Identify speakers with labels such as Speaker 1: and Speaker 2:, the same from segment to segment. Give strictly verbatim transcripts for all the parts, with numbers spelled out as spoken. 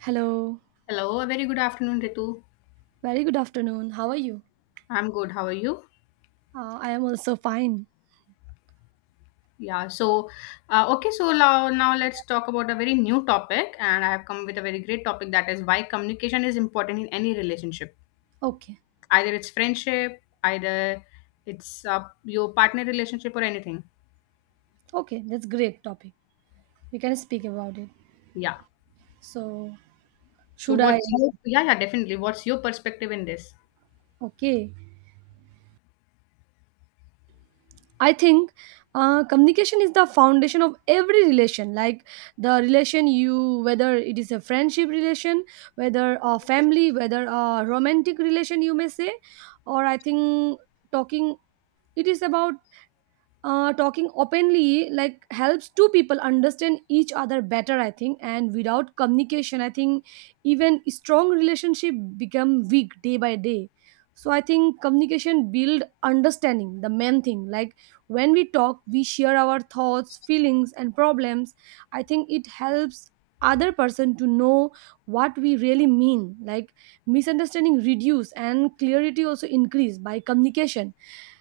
Speaker 1: Hello.
Speaker 2: Hello, a very good afternoon, Ritu.
Speaker 1: Very good afternoon. How are you?
Speaker 2: I'm good. How are you?
Speaker 1: Uh, I am also fine.
Speaker 2: Yeah, so uh, okay, so now, now let's talk about a very new topic, and I have come with a very great topic that is why communication is important in any relationship,
Speaker 1: Okay.
Speaker 2: either it's friendship, either it's uh, your partner relationship or anything.
Speaker 1: Okay, that's great topic. We can speak about it.
Speaker 2: Yeah.
Speaker 1: So,
Speaker 2: So
Speaker 1: should I?
Speaker 2: what's your yeah, yeah, definitely, what's your perspective in this?
Speaker 1: Okay. I think uh, communication is the foundation of every relation. Like the relation you, whether it is a friendship relation, whether a family, whether a romantic relation, you may say, or I think talking. It is about uh, talking openly like helps two people understand each other better, I think, and without communication I think even strong relationship become weak day by day. So I think communication build understanding, the main thing. Like when we talk, we share our thoughts, feelings and problems. I think it helps other person to know what we really mean, like misunderstanding reduce and clarity also increase by communication.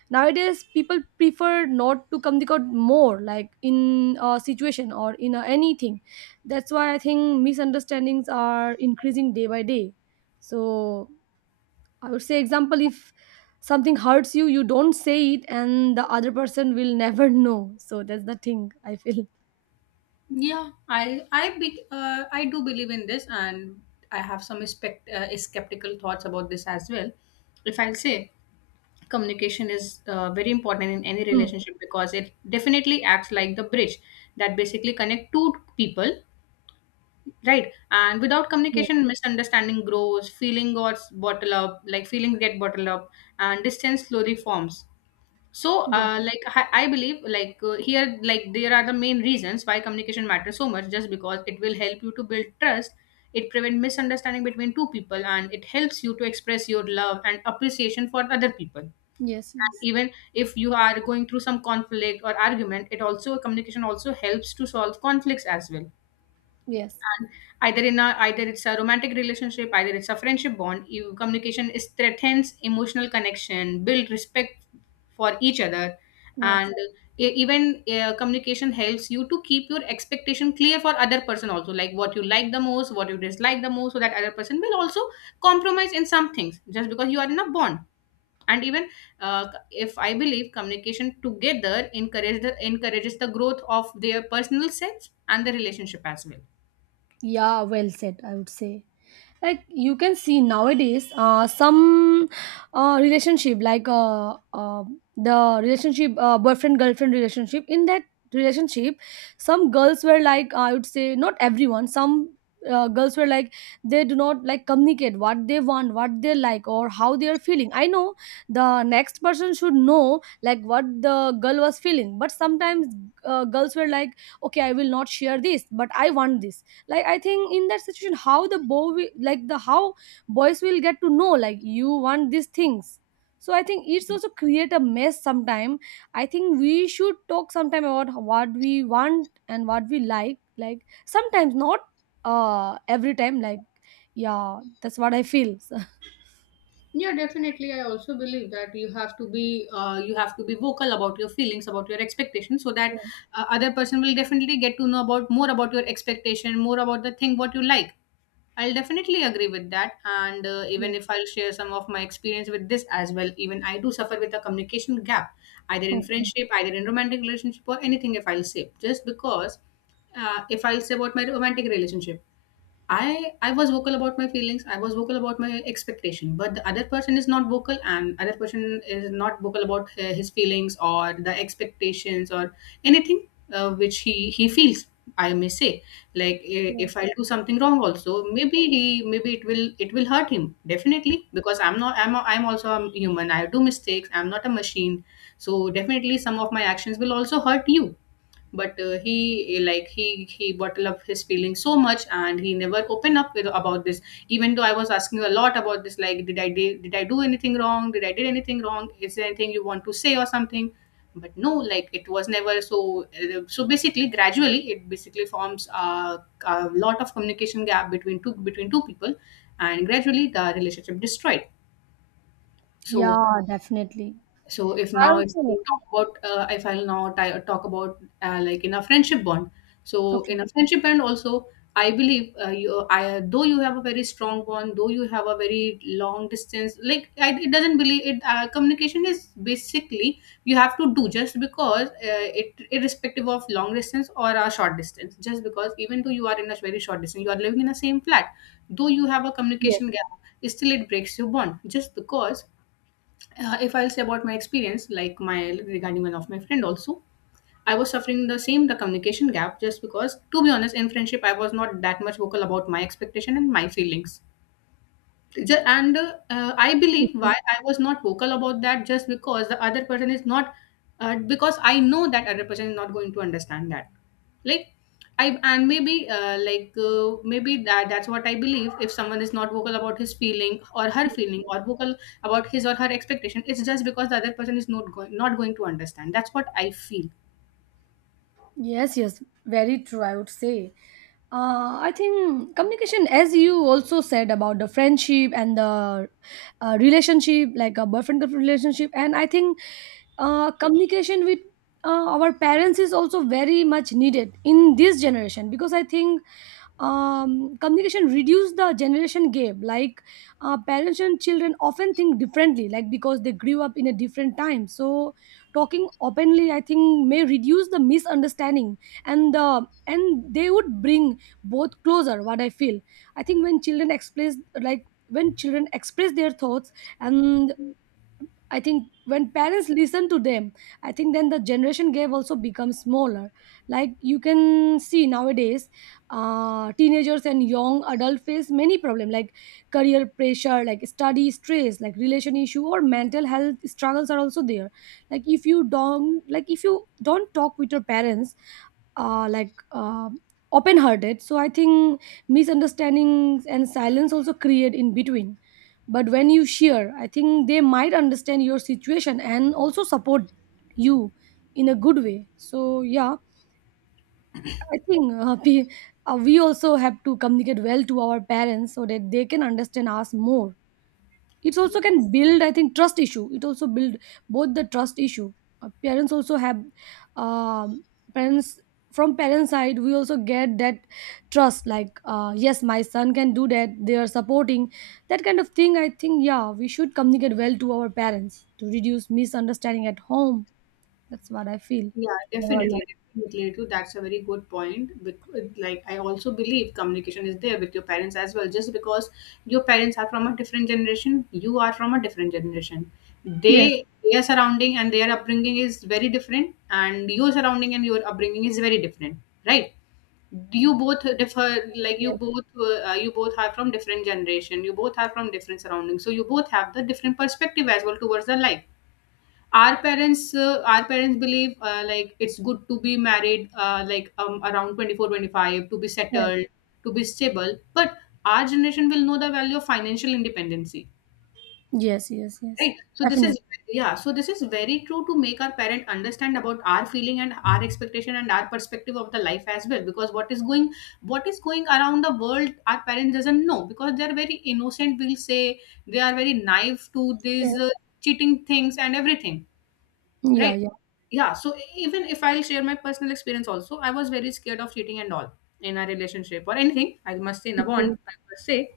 Speaker 1: Nowadays people prefer not to communicate more, like in a situation or in a anything. That's why I think misunderstandings are increasing day by day. So I would say, example, if something hurts you, you don't say it and the other person will never know. So that's the thing I feel.
Speaker 2: Yeah, I I be, uh, I do believe in this, and I have some spect, uh, skeptical thoughts about this as well. If I'll say. Communication is uh, very important in any
Speaker 1: Hmm.
Speaker 2: relationship because it definitely acts like the bridge that basically connect two people, right, and without
Speaker 1: Yes.
Speaker 2: communication misunderstanding grows, feeling gets bottled up like feeling get bottled up and distance slowly forms. So
Speaker 1: Yes.
Speaker 2: uh, like I, I believe, like uh, here, like there are the main reasons why communication matters so much, just because it will help you to build trust, it prevents misunderstanding between two people, and it helps you to express your love and appreciation for other people.
Speaker 1: Yes.
Speaker 2: And
Speaker 1: Yes.
Speaker 2: even if you are going through some conflict or argument, it also communication also helps to solve conflicts as well.
Speaker 1: Yes.
Speaker 2: And either in a either it's a romantic relationship, either it's a friendship bond, you, communication is strengthens emotional connection, build respect for each other.
Speaker 1: Yes.
Speaker 2: And e- even uh, communication helps you to keep your expectation clear for other person also, like what you like the most, what you dislike the most, so that other person will also compromise in some things just because you are in a bond. And even uh, if I believe communication together encourage the, encourages the growth of their personal selves and the relationship as well.
Speaker 1: Yeah, well said, I would say. Like you can see nowadays, uh, some uh, relationship like uh, uh, the relationship uh, boyfriend girlfriend relationship, in that relationship some girls were like, I would say not everyone, some uh, girls were like they do not like communicate what they want, what they like, or how they are feeling. I know the next person should know like what the girl was feeling, but sometimes uh, girls were like, okay, I will not share this, but I want this. Like I think in that situation, how the boy wi- like the how boys will get to know like you want these things. So I think it's also create a mess sometime. I think we should talk sometime about what we want and what we like like sometimes not uh every time like. Yeah, that's what I feel. So,
Speaker 2: Yeah, definitely. I also believe that you have to be uh, you have to be vocal about your feelings, about your expectations, so that
Speaker 1: yes,
Speaker 2: uh, other person will definitely get to know about more about your expectation, more about the thing what you like. I'll definitely agree with that. And uh, even
Speaker 1: yes,
Speaker 2: if I'll share some of my experience with this as well, even I do suffer with a communication gap, either in
Speaker 1: okay.
Speaker 2: friendship, either in romantic relationship, or anything if I'll say. Just because uh, if I'll say about my romantic relationship, I I was vocal about my feelings. I was vocal about my expectation, but the other person is not vocal, and other person is not vocal about uh, his feelings or the expectations or anything uh, which he he feels. I may say, like i-
Speaker 1: Yes.
Speaker 2: if I do something wrong, also maybe he maybe it will it will hurt him definitely, because I'm not, I'm a, I'm also a human. I do mistakes. I'm not a machine, so definitely some of my actions will also hurt you. But uh, he eh, like he he bottled up his feelings so much, and he never opened up with, about this, even though I was asking a lot about this, like did i did, did i do anything wrong did i did anything wrong is there anything you want to say or something? But no, like, it was never so. Uh, so basically, gradually it basically forms a, a lot of communication gap between two between two people, and gradually the relationship destroyed. So
Speaker 1: Yeah, definitely.
Speaker 2: so if
Speaker 1: I
Speaker 2: now if
Speaker 1: also
Speaker 2: I talk about uh, if I'll now ti- talk about uh, like, in a friendship bond. So
Speaker 1: okay.
Speaker 2: in a friendship bond also, I believe uh, you, I though you have a very strong bond, though you have a very long distance. Like, I, it doesn't believe it. Uh, communication is basically you have to do, just because uh, it irrespective of long distance or a short distance. Just because, even though you are in a very short distance, you are living in the same flat, though you have a
Speaker 1: Yes.
Speaker 2: communication gap, still it breaks your bond. Just because uh, if I'll say about my experience, like my regarding one of my friend also, I was suffering the same, the communication gap, just because, to be honest, in friendship I was not that much vocal about my expectation and my feelings. Ju- and uh, uh, I believe why
Speaker 1: Okay.
Speaker 2: I was not vocal about that, just because the other person is not, uh, because I know that other person is not going to understand that, like, I and maybe uh, like uh, maybe that that's what I believe, if someone is not vocal about his feeling or her feeling, or vocal about his or her expectation, it's just because the other person is not going not going to understand. That's what I feel.
Speaker 1: Yes, yes, very true, I would say. Uh, I think communication, as you also said about the friendship and the uh, relationship, like a boyfriend girlfriend relationship, and I think uh, communication with uh, our parents is also very much needed in this generation because I think um, communication reduce the generation gap. Like uh, parents and children often think differently, like because they grew up in a different time. So talking openly I think may reduce the misunderstanding and the and they would bring both closer, what I feel. I think when children express like when children express their thoughts, and I think when parents listen to them, I think then the generation gap also becomes smaller. Like you can see nowadays, uh, teenagers and young adult face many problems, like career pressure, like study stress, like relation issue or mental health struggles are also there. Like if you don't, like if you don't talk with your parents uh, like uh, open-hearted. So I think misunderstandings and silence also create in between. But when you share, I think they might understand your situation and also support you in a good way. So yeah, I think uh, we, uh, we also have to communicate well to our parents so that they can understand us more. It's also can build, I think, trust issue. It also build both the trust issue. Uh, parents also have um, parents from parents side. We also get that trust, like uh, yes, my son can do that. They are supporting that kind of thing. I think yeah, we should communicate well to our parents to reduce misunderstanding at home. That's what I feel.
Speaker 2: Yeah,
Speaker 1: What about you?
Speaker 2: definitely, definitely, Ritu. That's a very good point. Because, like, I also believe communication is there with your parents as well. Just because your parents are from a different generation, you are from a different generation.
Speaker 1: Yes.
Speaker 2: They, their surrounding and their upbringing is very different, and your surrounding and your upbringing is very different, right? You both differ, like you
Speaker 1: Yes.
Speaker 2: both, uh, you both are from different generation. You both are from different surroundings, so you both have the different perspective as well towards the life. Our parents uh, our parents believe, uh, like, it's good to be married, uh, like, um, around twenty four, twenty five, to be
Speaker 1: Yes.
Speaker 2: settled, to be stable. But our generation will know the value of financial independency,
Speaker 1: Yes, yes, yes.
Speaker 2: right? So this
Speaker 1: Definitely.
Speaker 2: is yeah so this is very true, to make our parent understand about our feeling and our expectation and our perspective of the life as well. Because what is going what is going around the world, our parents doesn't know, because they are very innocent, we'll say. They are very naive to these uh,
Speaker 1: Yes.
Speaker 2: cheating things and everything,
Speaker 1: Yeah,
Speaker 2: right?
Speaker 1: yeah.
Speaker 2: Yeah, so e-, even if I'll share my personal experience also, I was very scared of cheating and all in a relationship or anything, I must say, in a bond,
Speaker 1: Okay.
Speaker 2: I must say,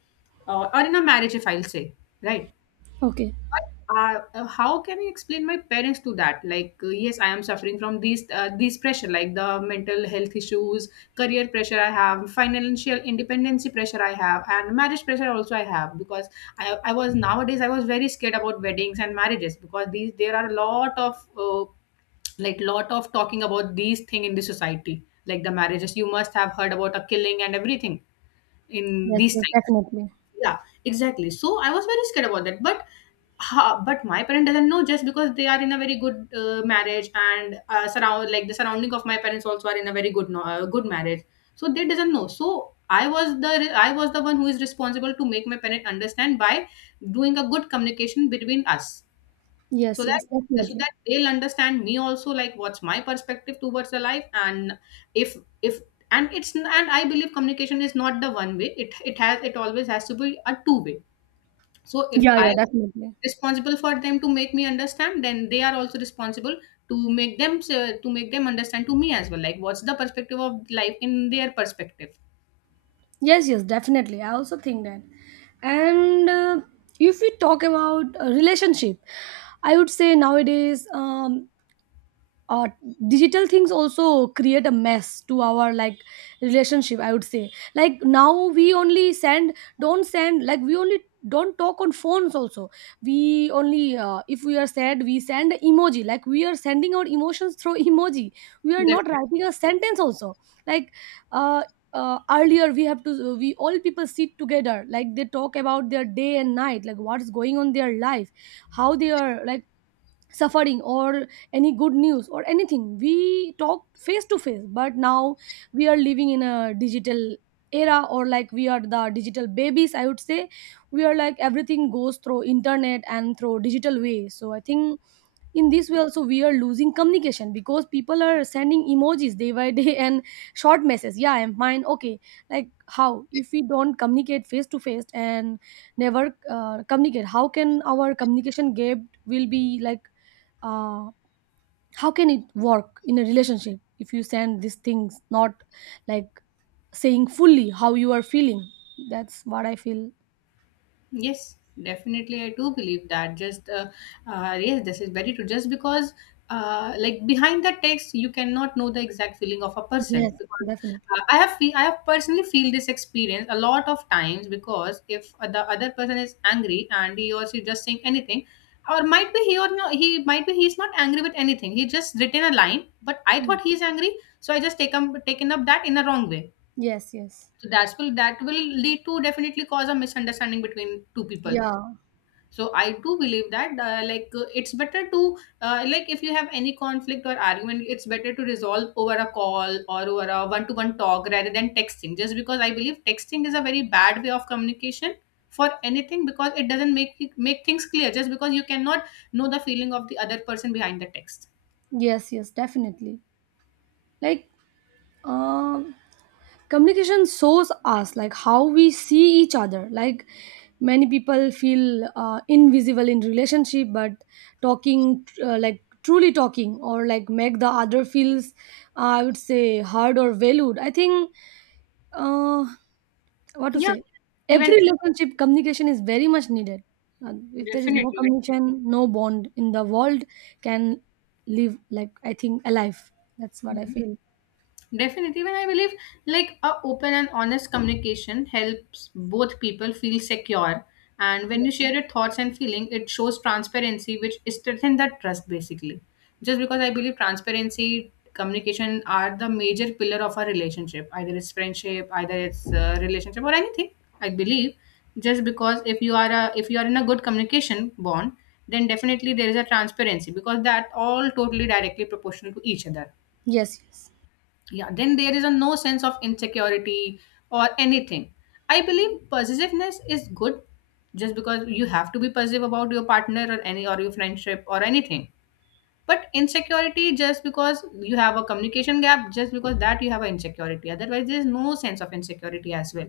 Speaker 2: uh, or in a marriage, if I'll say, right.
Speaker 1: Okay.
Speaker 2: But uh, uh, how can I explain my parents to that, like, uh, yes, I am suffering from these uh, these pressure, like the mental health issues, career pressure I have, financial independency pressure I have, and marriage pressure also I have. Because I, I was nowadays I was very scared about weddings and marriages, because these there are a lot of uh, like, lot of talking about these thing in the society, like, the marriages, you must have heard about a killing and everything in
Speaker 1: Yes,
Speaker 2: these
Speaker 1: yes,
Speaker 2: times.
Speaker 1: definitely.
Speaker 2: Yeah, exactly. So I was very scared about that. But ha, but my parent doesn't know, just because they are in a very good uh, marriage, and uh, surround like, the surrounding of my parents also are in a very good no- uh, good marriage. So they doesn't know. So i was the i was the one who is responsible to make my parent understand by doing a good communication between us, so
Speaker 1: Yes, yes,
Speaker 2: that so
Speaker 1: definitely.
Speaker 2: that they'll understand me also, like, what's my perspective towards the life. And if if and it's and I believe communication is not the one way, it it has it always has to be a two way. So if
Speaker 1: Yeah,
Speaker 2: I
Speaker 1: yeah,
Speaker 2: am
Speaker 1: definitely.
Speaker 2: responsible for them to make me understand, then they are also responsible to make them, uh, to make them understand to me as well, like, what's the perspective of life in their perspective.
Speaker 1: Yes, yes, definitely. I also think that. And uh, if we talk about a relationship, I would say nowadays, um, uh, digital things also create a mess to our, like, relationship, I would say. Like now we only send don't send like we only don't talk on phones also. We only uh, if we are sad, we send emoji, like we are sending our emotions through emoji. We are not writing a sentence also, like uh, uh, earlier we have to we all people sit together, like they talk about their day and night, like what's going on their life, how they are, like, suffering or any good news or anything. We talked face to face, but now we are living in a digital era, or like we are the digital babies, I would say. We are like everything goes through internet and through digital way. So I think in this way also we are losing communication, because people are sending emojis day by day, and short messages, yeah I'm fine, okay. Like how, if we don't communicate face to face and never uh, communicate, how can our communication gap will be like uh, how can it work in a relationship if you send these things, not like saying fully how you are feeling. That's what I feel.
Speaker 2: Yes, definitely. I do believe that. Just, uh, uh, yes, this is very true. Just because, uh, like, behind the text, you cannot know the exact feeling of a person.
Speaker 1: Yes,
Speaker 2: Because
Speaker 1: definitely.
Speaker 2: uh, I have, fe- I have personally feel this experience a lot of times. Because if the other person is angry and he or she just saying anything, or might be he or no, he might be he's not angry with anything. He just written a line, but I
Speaker 1: Mm.
Speaker 2: thought he's angry, so I just take up taken up that in a wrong way.
Speaker 1: Yes, yes.
Speaker 2: So that will that will lead to definitely cause a misunderstanding between two people.
Speaker 1: Yeah.
Speaker 2: So I do believe that, uh, like, uh, it's better to uh, like, if you have any conflict or argument, it's better to resolve over a call or over a one to one talk, rather than texting, just because I believe texting is a very bad way of communication for anything, because it doesn't make make things clear, just because you cannot know the feeling of the other person behind the text.
Speaker 1: Yes, yes, definitely, like. Um, communication shows us like how we see each other. Like many people feel uh, invisible in relationship, but talking, uh, like truly talking, or like make the other feels, uh, I would say, heard or valued. I think uh, what to
Speaker 2: Yeah,
Speaker 1: say. Every
Speaker 2: even
Speaker 1: relationship communication is very much needed. Uh, if there is no
Speaker 2: definitely, definitely.
Speaker 1: communication, no bond in the world can live, like I think alive. That's what I
Speaker 2: Mhm.
Speaker 1: feel.
Speaker 2: Definitely, when I believe, like, a open and honest communication helps both people feel secure, and when you share your thoughts and feeling, it shows transparency, which strengthens that trust basically. Just because I believe transparency, communication are the major pillar of our relationship, either it's friendship, either it's uh, relationship or anything. I believe, just because if you are a, if you are in a good communication bond, then definitely there is a transparency, because that all totally directly proportional to each other.
Speaker 1: Yes, yes,
Speaker 2: Yeah, then there is a no sense of insecurity or anything. I believe possessiveness is good, just because you have to be possessive about your partner or any or your friendship or anything. But insecurity, just because you have a communication gap, just because that, you have an insecurity, otherwise there is no sense of insecurity as well.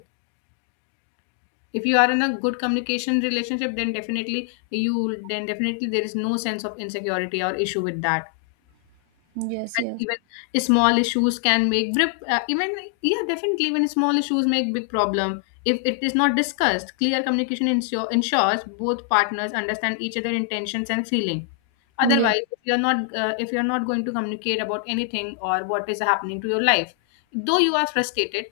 Speaker 2: If you are in a good communication relationship, then definitely you then definitely there is no sense of insecurity or issue with that.
Speaker 1: yes,
Speaker 2: And
Speaker 1: yes.
Speaker 2: even small issues can make big uh, even Yeah, definitely even small issues make big problem if it is not discussed. Clear communication ensure, ensures both partners understand each other intentions and feeling.
Speaker 1: Yes.
Speaker 2: Otherwise, if you're not uh, if you're not going to communicate about anything or what is happening to your life, though you are frustrated,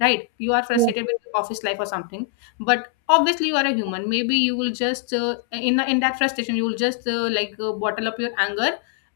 Speaker 2: right, you are
Speaker 1: Yes,
Speaker 2: frustrated with your office life or something. But obviously you are a human, maybe you will just, uh, in in that frustration, you will just uh, like uh, bottle up your anger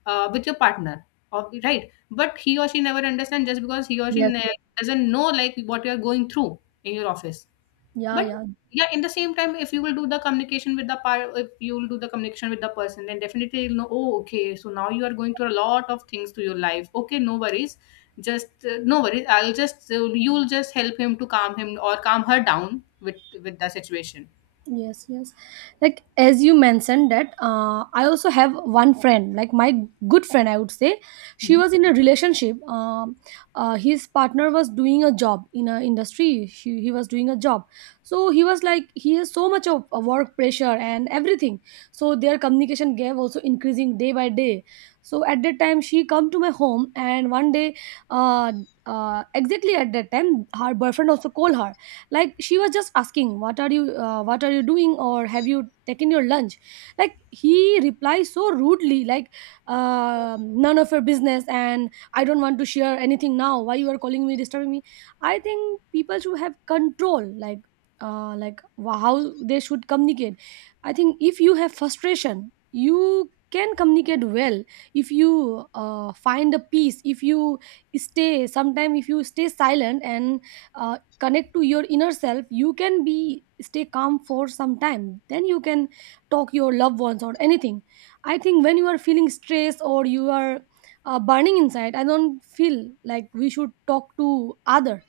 Speaker 2: uh, with your partner. Ob- right but he or she never understands, just because he or she
Speaker 1: yes, yes.
Speaker 2: ne- doesn't know like what you are going through in your office.
Speaker 1: Yeah,
Speaker 2: But
Speaker 1: yeah.
Speaker 2: yeah, in the same time, if you will do the communication with the par- if you will do the communication with the person, then definitely you'll know, oh okay, so now you are going through a lot of things to your life, okay, no worries. Just uh, no worries, I'll just uh, you'll just help him to calm him or calm her down with with the situation.
Speaker 1: Yes, yes. Like as you mentioned that, uh, I also have one friend, like my good friend I would say. She was in a relationship. Um uh, his partner was doing a job in a industry. She, he was doing a job. So he was like he has so much of uh, work pressure and everything. So their communication gap also increasing day by day. So at that time she come to my home and one day uh, uh, exactly at that time her boyfriend also called her. Like she was just asking, what are you uh, what are you doing, or have you taken your lunch. Like he replies so rudely, like, uh, none of your business and I don't want to share anything now, why you are calling me disturbing me. I think people should have control, like uh, like wh- how they should communicate. I think if you have frustration, you can communicate well. If you uh, find a peace, if you stay sometime, if you stay silent and uh, connect to your inner self, you can be stay calm for some time, then you can talk your loved ones or anything. I think when you are feeling stressed or you are uh, burning inside, I don't feel like we should talk to other,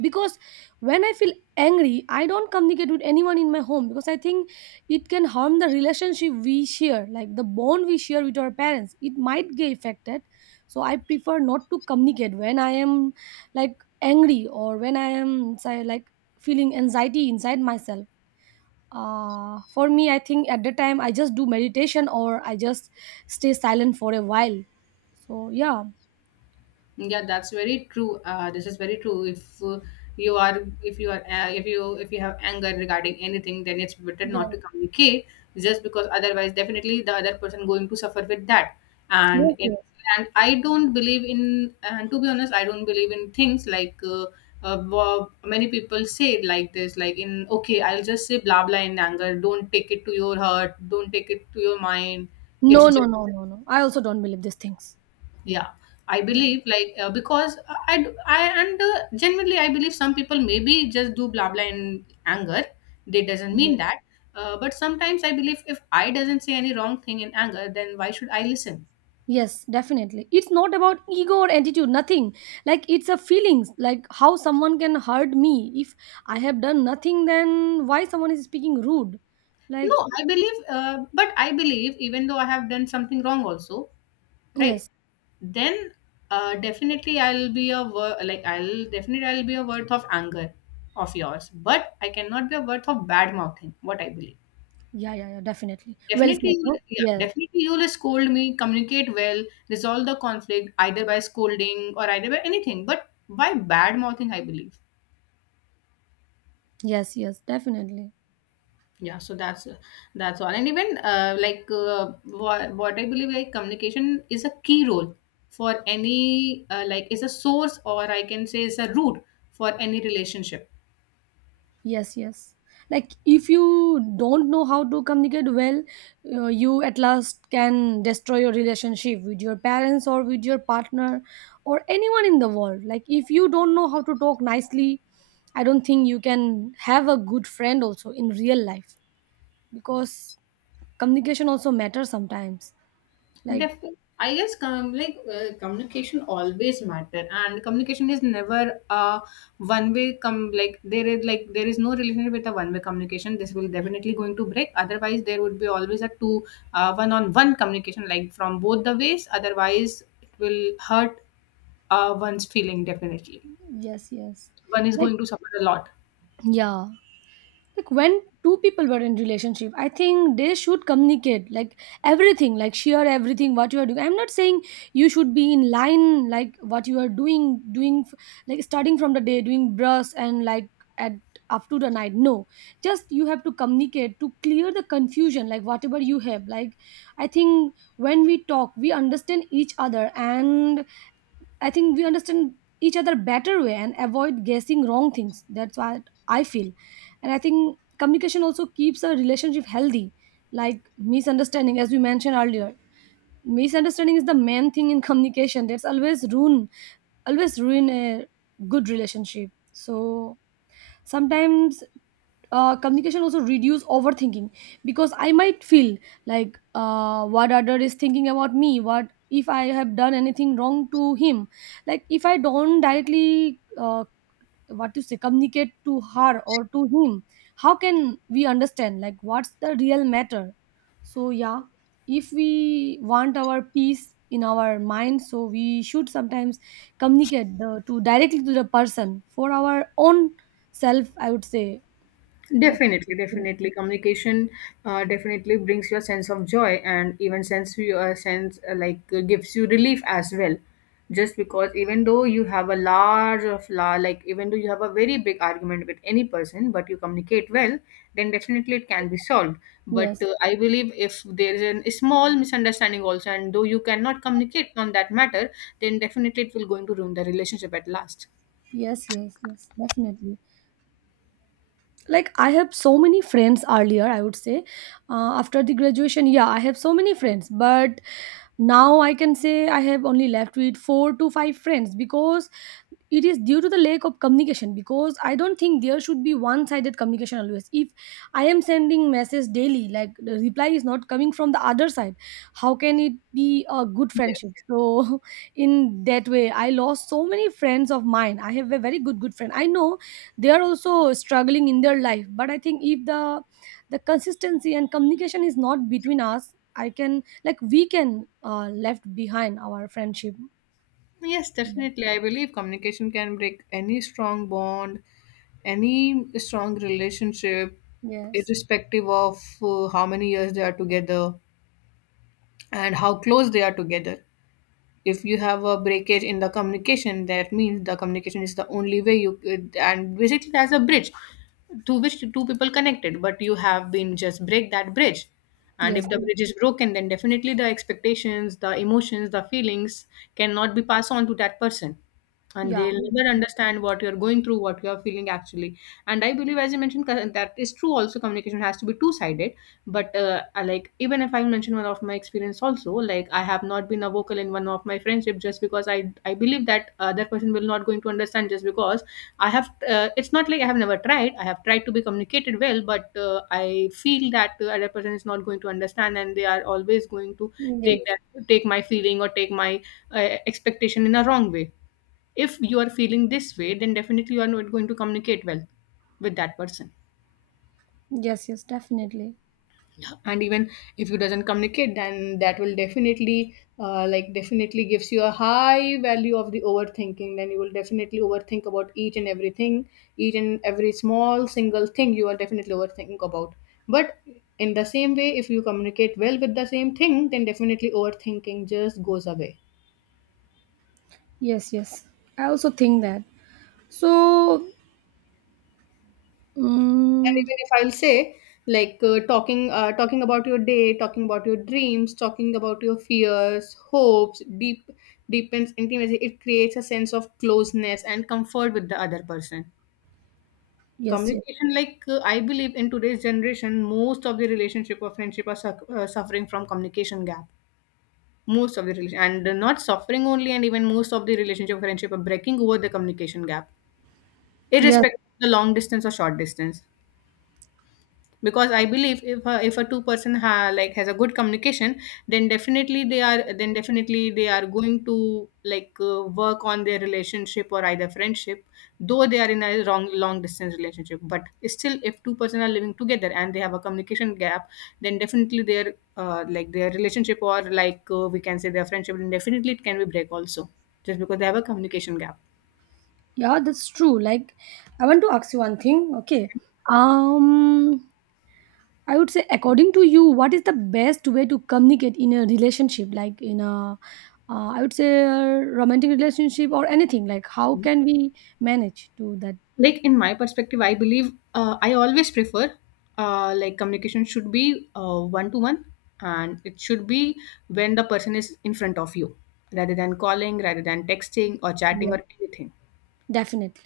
Speaker 1: because when I feel angry, I don't communicate with anyone in my home, because I think it can harm the relationship we share, like the bond we share with our parents, it might get affected. So I prefer not to communicate when I am, like, angry, or when I am say, like feeling anxiety inside myself. Uh, for me, I think at the time I just do meditation or I just stay silent for a while. So yeah,
Speaker 2: Yeah, that's very true. Uh, this is very true. If uh, you are, if you are, uh, if you if you have anger regarding anything, then it's better not
Speaker 1: yeah,
Speaker 2: to communicate, just because otherwise, definitely the other person going to suffer with that.
Speaker 1: yes,
Speaker 2: And in,
Speaker 1: yes.
Speaker 2: and I don't believe in, and to be honest, I don't believe in things like, uh, uh, wha- many people say it like this, like in okay, I'll just say blah blah in anger. Don't take it to your heart. Don't take it to your mind. It's
Speaker 1: No, no,
Speaker 2: just.
Speaker 1: no, no, no, I also don't believe these things.
Speaker 2: Yeah, I
Speaker 1: Yeah.
Speaker 2: believe, like uh, because I I and uh, genuinely I believe some people maybe just do blah blah in anger, they doesn't
Speaker 1: Yeah.
Speaker 2: mean that, uh, but sometimes I believe if I doesn't say any wrong thing in anger, then why should I listen?
Speaker 1: Yes, definitely, it's not about ego or attitude, nothing. Like it's a feelings, like how someone can hurt me if I have done nothing, then why someone is speaking rude,
Speaker 2: no
Speaker 1: like.
Speaker 2: i believe uh, but i believe, even though I have done something wrong also, right?
Speaker 1: Yes.
Speaker 2: Then, uh, definitely I'll be a wor- like I'll definitely I'll be a worth of anger of yours, but I cannot be a worth of bad mouthing, what I believe.
Speaker 1: Yeah, yeah, yeah, definitely. Well said,
Speaker 2: Definitely, you
Speaker 1: no?
Speaker 2: will- yeah,
Speaker 1: Yeah,
Speaker 2: definitely you will scold me, communicate well, resolve the conflict either by scolding or either by anything, but by bad mouthing, I believe.
Speaker 1: yes, yes, definitely.
Speaker 2: Yeah, so that's that's all. And even, uh, like uh, what, what I believe, like communication is a key role for any uh, like is a source, or I can say is a root for any relationship.
Speaker 1: Yes, yes. Like if you don't know how to communicate well, uh, you at last can destroy your relationship with your parents or with your partner or anyone in the world. Like if you don't know how to talk nicely, I don't think you can have a good friend also in real life, because communication also matters sometimes. Like,
Speaker 2: Definitely. I guess com- like uh, communication always matter, and communication is never a one way. Come like there is like There is no relationship with a one way communication. This will definitely going to break. Otherwise, there would be always a two uh, one on one communication, like from both the ways. Otherwise, it will hurt, uh, one's feeling, definitely.
Speaker 1: yes, yes.
Speaker 2: One is
Speaker 1: Like,
Speaker 2: going to suffer a lot.
Speaker 1: yeah, like when two people were in relationship, I think they should communicate like everything, like share everything what you are doing. I'm not saying you should be in line, like what you are doing doing f- like starting from the day doing brush and like at up to the night, no, just you have to communicate to clear the confusion, like whatever you have. Like I think when we talk we understand each other, and I think we understand each other better way and avoid guessing wrong things. That's what I feel. And I think communication also keeps a relationship healthy, like misunderstanding, as we mentioned earlier. Misunderstanding is the main thing in communication. That's always ruin always ruin a good relationship. So sometimes uh, communication also reduce overthinking because I might feel like uh, what other is thinking about me, what if I have done anything wrong to him, like if I don't directly uh, what to say communicate to her or to him. How can we understand like what's the real matter? So yeah, if we want our peace in our mind, so we should sometimes communicate the, to directly to the person for our own self, I would say that.
Speaker 2: Definitely, definitely. Communication uh, definitely brings you a sense of joy, and even sense you a sense, uh, like uh, gives you relief as well. Just because even though you have a large of la like even though you have a very big argument with any person, but you communicate well, then definitely it can be solved. But
Speaker 1: Yes,
Speaker 2: uh, I believe if there is an, a small misunderstanding also, and though you cannot communicate on that matter, then definitely it will going to ruin the relationship at last.
Speaker 1: yes, yes, yes, definitely. Like I have so many friends earlier, I would say uh, after the graduation, yeah, I have so many friends, but now I can say I have only left with four to five friends because it is due to the lack of communication, because I don't think there should be one sided communication always. If I am sending message daily, like the reply is not coming from the other side, how can it be a good friendship?
Speaker 2: Yes.
Speaker 1: So in that way I lost so many friends of mine. I have a very good good friend, I know they are also struggling in their life, but I think if the the consistency and communication is not between us, I can like we can uh, left behind our friendship.
Speaker 2: Yes, definitely. I believe communication can break any strong bond, any strong relationship,
Speaker 1: Yes,
Speaker 2: irrespective of, uh, how many years they are together and how close they are together. If you have a breakage in the communication, that means the communication is the only way you and basically that's a bridge to which two people connected, but you have been just break that bridge. And
Speaker 1: yes.
Speaker 2: if the bridge is broken, then definitely the expectations, the emotions, the feelings cannot be passed on to that person, and
Speaker 1: Yeah.
Speaker 2: they'll never understand what you're going through, what you're feeling, actually. And I believe, as you mentioned, co- that is true also, communication has to be two sided. But uh, I, like, even if I mention one of my experience also, like I have not been a vocal in one of my friendship, just because i i believe that other person will not going to understand, just because I have uh, it's not like I have never tried, I have tried to be communicated well, but uh, I feel that the other person is not going to understand, and they are always going to take
Speaker 1: Yes,
Speaker 2: that take my feeling, or take my, uh, expectation in a wrong way. If you are feeling this way, then definitely you are not going to communicate well with that person.
Speaker 1: yes, yes, definitely.
Speaker 2: And even if you doesn't communicate, then that will definitely, uh, like definitely gives you a high value of the overthinking. Then you will definitely overthink about each and everything, each and every small single thing you are definitely overthinking about. But in the same way, if you communicate well with the same thing, then definitely overthinking just goes away.
Speaker 1: Yes, yes, I also think that. So
Speaker 2: And
Speaker 1: mm
Speaker 2: even if I'll say, like uh, talking, uh, talking about your day, talking about your dreams, talking about your fears, hopes, deep, deepens intimacy. It creates a sense of closeness and comfort with the other person.
Speaker 1: yes, yes,
Speaker 2: Communication, like uh, I believe in today's generation, most of the relationship or friendship are suck uh, suffering from communication gap. Most of the relation, and uh, not suffering only, and even most of the relationship friendship are breaking over the communication gap,
Speaker 1: yes.
Speaker 2: irrespective of the long distance or short distance. Because I believe if a, if a two person ha, like has a good communication, then definitely they are then definitely they are going to like uh, work on their relationship or either friendship, though they are in a long long distance relationship. But still, if two person are living together and they have a communication gap, then definitely their uh, like their relationship, or like uh, we can say their friendship, then definitely it can be break also, just because they have a communication gap.
Speaker 1: Yeah, that's true. Like, I want to ask you one thing. Okay. um I would say, according to you, what is the best way to communicate in a relationship, like in a, uh, I would say, a romantic relationship or anything? Like, how can we manage to that?
Speaker 2: Like in my perspective, I believe, uh, I always prefer, uh, like communication should be one to one, and it should be when the person is in front of you, rather than calling, rather than texting or chatting
Speaker 1: Yeah,
Speaker 2: or anything.
Speaker 1: definitely.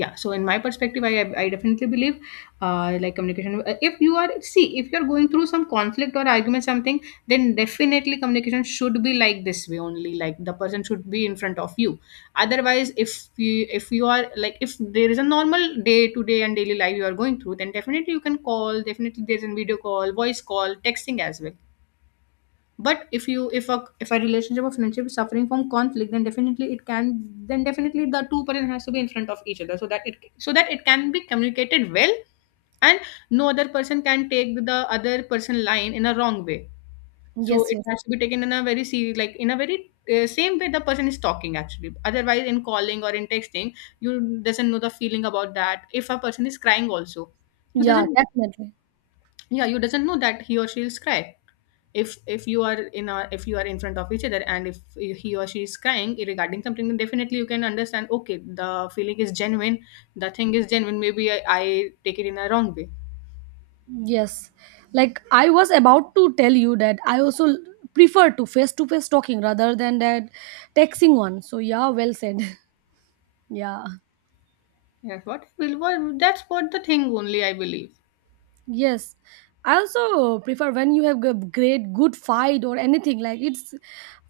Speaker 2: Yeah, so in my perspective, i i definitely believe, uh like communication, uh, if you are see if you're going through some conflict or argument something, then definitely communication should be like this way only, like the person should be in front of you. Otherwise, if you if you are like if there is a normal day to day and daily life you are going through, then definitely you can call, definitely there's a video call, voice call, texting as well. But if you if a if a relationship or friendship is suffering from conflict, then definitely it can then definitely the two person has to be in front of each other, so that it so that it can be communicated well, and no other person can take the other person line in a wrong way. So
Speaker 1: Yes,
Speaker 2: it
Speaker 1: yes.
Speaker 2: has to be taken in a very serious, like in a very uh, same way the person is talking actually, otherwise in calling or in texting you doesn't know the feeling about that. If a person is crying also, you
Speaker 1: Yeah,
Speaker 2: doesn't
Speaker 1: definitely.
Speaker 2: yeah you doesn't know that he or she will cry. If if you are in a If you are in front of each other, and if he or she is crying regarding something, then definitely you can understand, okay, the feeling is genuine, the thing is genuine. Maybe i, I take it in a wrong way.
Speaker 1: Yes. Like, I was about to tell you that I also prefer to face to face talking rather than that texting one. So, yeah, well said. Yeah.
Speaker 2: Yes, what will what that's what the thing only I believe.
Speaker 1: Yes, I also prefer when you have a great good fight or anything, like it's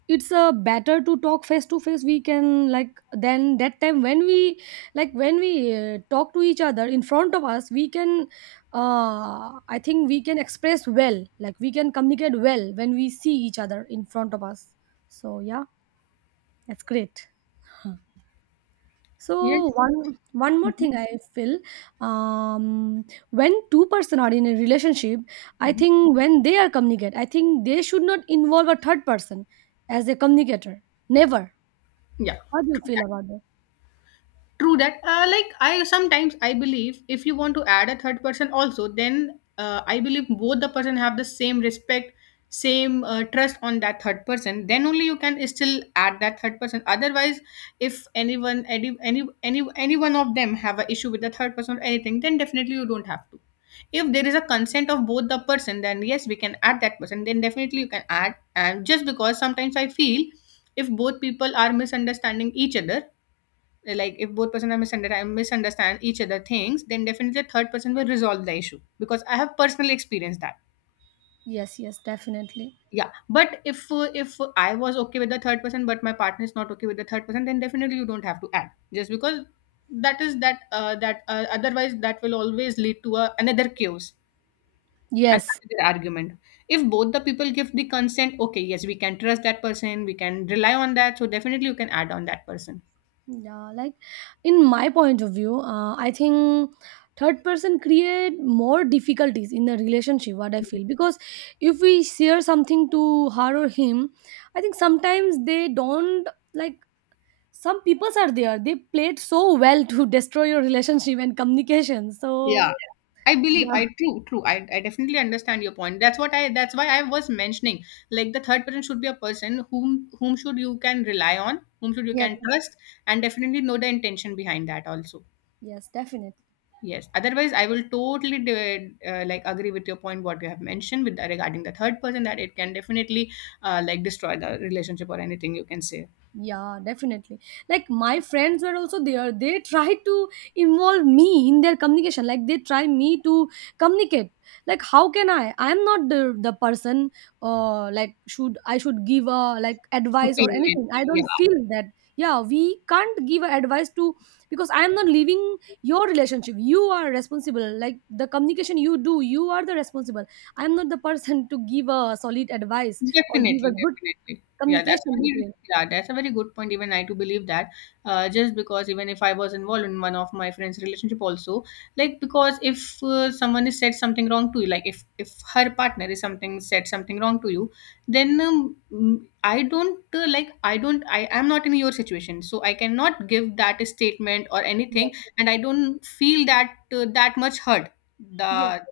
Speaker 1: it's a better to talk face to face. We can, like, then that time when we, like, when we uh, talk to each other in front of us, we can, uh I think we can express well, like we can communicate well when we see each other in front of us. So yeah, that's great.
Speaker 2: Yes.
Speaker 1: So one one more thing I feel, um, when two person are in a relationship, I
Speaker 2: Mhm. Mhm.
Speaker 1: think when they are communicate, I think they should not involve a third person as a communicator. Never.
Speaker 2: Yeah.
Speaker 1: How do you feel about that?
Speaker 2: True that. Uh, like I sometimes I believe, if you want to add a third person also, then, uh, I believe both the person have the same respect, same, uh, trust on that third person. Then only you can still add that third person. Otherwise, if anyone any any any any one of them have a issue with the third person or anything, then definitely you don't have to. If there is a consent of both the person, then yes, we can add that person. Then definitely you can add. And just because sometimes I feel if both people are misunderstanding each other, like if both person are misunderstand misunderstand each other things, then definitely the third person will resolve the issue, because I have personally experienced that.
Speaker 1: Yes, yes, definitely.
Speaker 2: Yeah, but if uh, if I was okay with the third person, but my partner is not okay with the third person, then definitely you don't have to add, just because that is that, uh, that uh, otherwise that will always lead to a, another chaos and
Speaker 1: Yes.
Speaker 2: another argument. If both the people give the consent, okay, yes, we can trust that person, we can rely on that, so definitely you can add on that person.
Speaker 1: Yeah, like in my point of view, uh, I think third person create more difficulties in the relationship. What I
Speaker 2: Mhm.
Speaker 1: feel because if we share something to her or him, I think sometimes they don't, like, some peoples are there, they played so well to destroy your relationship and communication. So
Speaker 2: Yeah, I believe
Speaker 1: yeah,
Speaker 2: I true true I, I definitely understand your point. That's what I that's why I was mentioning, like the third person should be a person whom whom should you can rely on, whom should you
Speaker 1: yes,
Speaker 2: can
Speaker 1: yes,
Speaker 2: trust, and definitely know the intention behind that also.
Speaker 1: yes, definitely.
Speaker 2: Yes, otherwise I will totally de- uh, like agree with your point what you have mentioned with the, regarding the third person, that it can definitely uh, like destroy the relationship or anything you can say.
Speaker 1: Yeah, definitely. Like my friends were also there. They tried to involve me in their communication. Like they try me to communicate. Like how can I? I'm not the the person. Uh, like, should I should give a, like, advice or
Speaker 2: Opinion.
Speaker 1: anything? I don't feel that. Yeah, we can't give a advice to, because I am not leaving your relationship. You are responsible. Like the communication you do, you are the responsible. I'm not the person to give a solid advice or give
Speaker 2: Definitely,
Speaker 1: a good
Speaker 2: definitely. Yeah, that's a
Speaker 1: communication
Speaker 2: very
Speaker 1: between.
Speaker 2: yeah, that's a very good point. Even I too believe that. Uh, just because even if I was involved in one of my friend's relationship also, like because if uh, someone is said something wrong to you, like if if her partner is something said something wrong to you, then um, mm, I don't uh, like I don't I am not in your situation, so I cannot give that statement or
Speaker 1: Yeah.
Speaker 2: anything, and I don't feel that, uh, that much hurt.
Speaker 1: Yes.
Speaker 2: The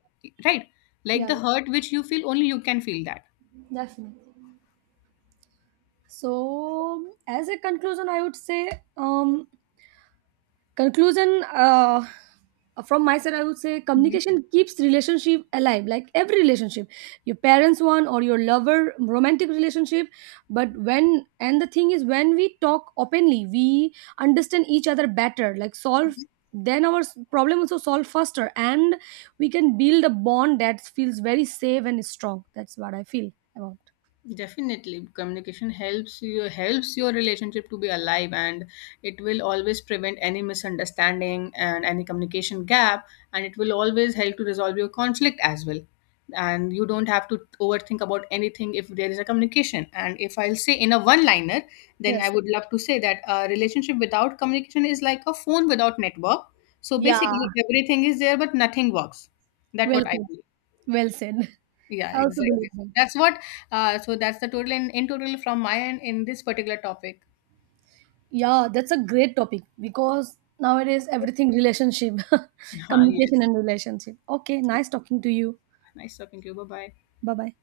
Speaker 2: right like
Speaker 1: Yeah,
Speaker 2: the hurt which you feel only you can feel that.
Speaker 1: yeah, definitely. So, as a conclusion, I would say, um, conclusion uh, from my side, I would say communication keeps relationship alive. Like every relationship, your parents one or your lover, romantic relationship. But when, and the thing is, when we talk openly, we understand each other better. Like, solve then our s- problem also solve faster, and we can build a bond that feels very safe and strong. That's what I feel about.
Speaker 2: Definitely, communication helps you helps your relationship to be alive, and it will always prevent any misunderstanding and any communication gap, and it will always help to resolve your conflict as well. And you don't have to overthink about anything if there is a communication. And if I'll say in a one-liner, then I
Speaker 1: Yes.
Speaker 2: would love to say that a relationship without communication is like a phone without network. So
Speaker 1: Yeah.
Speaker 2: basically, everything is there, but nothing works. That's
Speaker 1: Well
Speaker 2: what I
Speaker 1: said.
Speaker 2: believe.
Speaker 1: Well said.
Speaker 2: Yeah,
Speaker 1: I also believe
Speaker 2: exactly. So
Speaker 1: that.
Speaker 2: that's what, uh, so that's the total in, in total from my end in this particular topic.
Speaker 1: Yeah, that's a great topic because nowadays everything relationship,
Speaker 2: Ah,
Speaker 1: communication
Speaker 2: yes.
Speaker 1: and relationship. Okay, nice talking to you.
Speaker 2: Nice talking to you. Bye bye.
Speaker 1: Bye bye.